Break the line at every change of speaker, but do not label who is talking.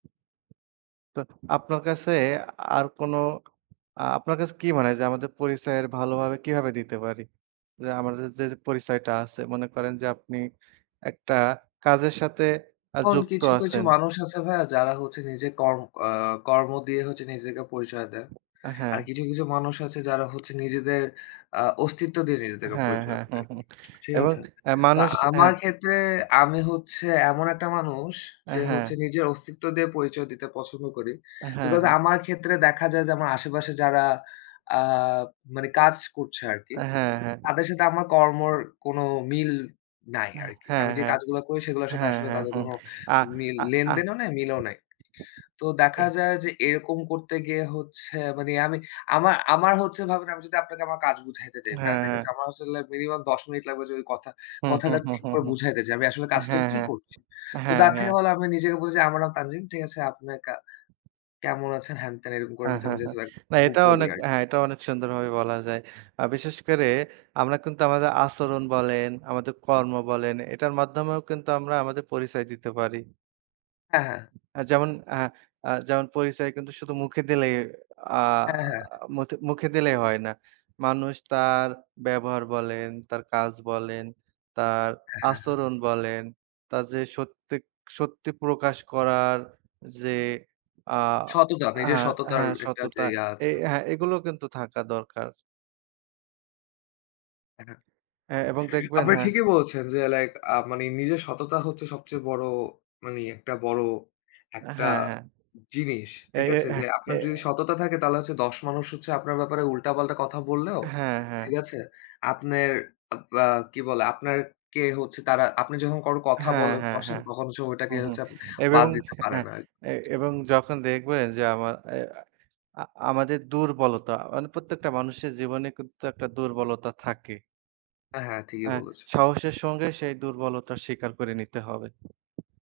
তো আপনার কাছে আর কোনো, আপনার কাছে কি মানে হয়, যে, আমাদের পরিচয়ের ভালোভাবে কিভাবে দিতে পারি? যে, আমাদের যে, পরিচয়টা আছে, মনে করেন যে, আপনি একটা কাজের সাথে আ
এখন
যুক্ত
কিছু, কিছু
আছেন।
মানুষ আছে ভাইয়া যারা হচ্ছে, নিজের কর আ কর্ম দিয়ে হচ্ছে নিজেকে পরিচয় দেয়।
আ
আর
হ্যাঁ।
কিছুম কিছু মানুষ আছে যারা হচ্ছে নিজেদের আ অস্তিত্ব দিয়ে, নিজেদেরকে
হ্যাঁ,
পরিচয়
হ্যাঁ।
দেয় আরকি। ঠিক
এবং
আছে?
এ
তো
মানুষ অ্যা
আমার ক্ষেত্রে আমি হচ্ছে এমন একটা মানুষ
অ্যা
যে,
হ্যাঁ।
হচ্ছে নিজের অস্তিত্ব দিয়ে পরিচয় দিতে পছন্দ করি।
অ্যা হ্যাঁ,
বিকজ
হ্যাঁ।
আমার ক্ষেত্রে দেখা যায় যে, আমার আশেপাশে যারা আ মানে কাজ করছে আরকি।
অ্যা হ্যাঁ, হ্যাঁ।
তাদের সাথে আমার কর্মর কোন মিল নাই
অ্যাহ
আরকি।
হ্যাঁ,
আমি যে,
হ্যাঁ।
কাজগুলা করি সেগুলোর সাথে
হ্যাঁ,
আসলে
হ্যাঁ,
তাদের
হুম।
কোন
আ
মিল,
আ আ
লেনদেনও নাই, মিলও নাই। তো দেখা
তে
যায় যে, এরকম করতে গিয়ে হচ্ছে মানে আমি, আমার, আমার হচ্ছে ভাবেন, আমি যদি আপনাকে আমার কাজ বুঝাইতে যাই ভাইয়া,
হ্যাঁ,
ঠিক
হ্যাঁ।
আছে? আমার আসলে মিনিমাম ১০ মিনিট লাগবে যদি কথা,
হু, হু,
কথাটা
হু,
ঠিক
হু,
করে
হুম।
বুঝাইতে চাই, আমি আসলে
অ্যা
কাজটা
হ্যাঁ,
কি
হ্যাঁ।
করছি? তো
হ্যাঁ,
তার থেকে
হ্যাঁ।
ভালো আমি নিজে গিয়ে বলি যে, "আমার নাম তানজিম," ঠিক আছে? "আপনি কা কেমন আছেন?" হ্যান-ত্যান এরকম করে
হ্যাঁ, হ্যাঁ,
আমি জাস্ট
হ্যাঁ।
লাইক
না
ব
এটাও
বলি
অনেক,
আরকি।
হ্যাঁ, এটাও অনেক সুন্দরভাবে বলা যায়। আ বিশেষ করে আমরা কিন্তু আমাদের আচরণ বলেন, আমাদের কর্ম বলেন, এটার মাধ্যমেও কিন্তু আমরা আমাদের পরিচয় দিতে পারি
হ্যাঁ, হ্যাঁ।
যেমন, হ্যাঁ, আ যেমন পরিচয় কিন্তু শুধু মুখে দিলেই আ
হ্যাঁ, হ্যাঁ।
মুথে, মুখে দিলেই হয় না। মানুষ তার ব্যবহার বলেন, তার কাজ বলেন, তার
হ্যাঁ, হ্যাঁ, হ্যাঁ।
আচরণ বলেন, তার যে, সত্যি, সত্যি প্রকাশ করার যে, আ
সততা, নিজের
হ্যাঁ,
সততার
হ্যাঁ,
একটা যে,
সততা
ইয়া
এই
আছে।
হ্যাঁ, এগুলো কিন্তু থাকা দরকার।
হ্যা।
হ্যাঁ, এবং দেখবেন
আপনি
হ্যাঁ।
ঠিকই বলছেন যে, লাইক আ মানে নিজের সততা হচ্ছে সবচেয়ে বড় মানে একটা বড় একটা
হ্যাঁ, হ্যাঁ।
জিনিস,
এ,
ঠিক
এ
আছে?
হ্যাঁ,
যে,
এ
আপনার যদি সততা থাকে তাহলে হচ্ছে ১০ মানুষ হচ্ছে আপনার ব্যাপারে উল্টা-পাল্টা কথা বললেও,
হ্যাঁ, হ্যাঁ।
ঠিক আছে? আপ্নের আ বা কি বলে? আপ্নের কে হচ্ছে তারা আপনি যখন কোনো কথা
হ্যাঁ,
বলে
হ্যাঁ,
বসেন,
হ্যাঁ।
তখন সময়টাকে
উমহুম।
হচ্ছে আপনে
এবং
বাদ দিতে
এ
পারেন আর
এ এবং যখন দেখবেন যে, আমার এ আ আমাদের দুর্বলতা, মানে প্রত্যেকটা মানুষের জীবনে কিন্তু একটা দুর্বলতা থাকে
হ্যাঁ, ঠিকই
হ্যাঁ,
বলেছ।
সহসের সঙ্গে সেই দুর্বলতার স্বীকার করে নিতে হবে।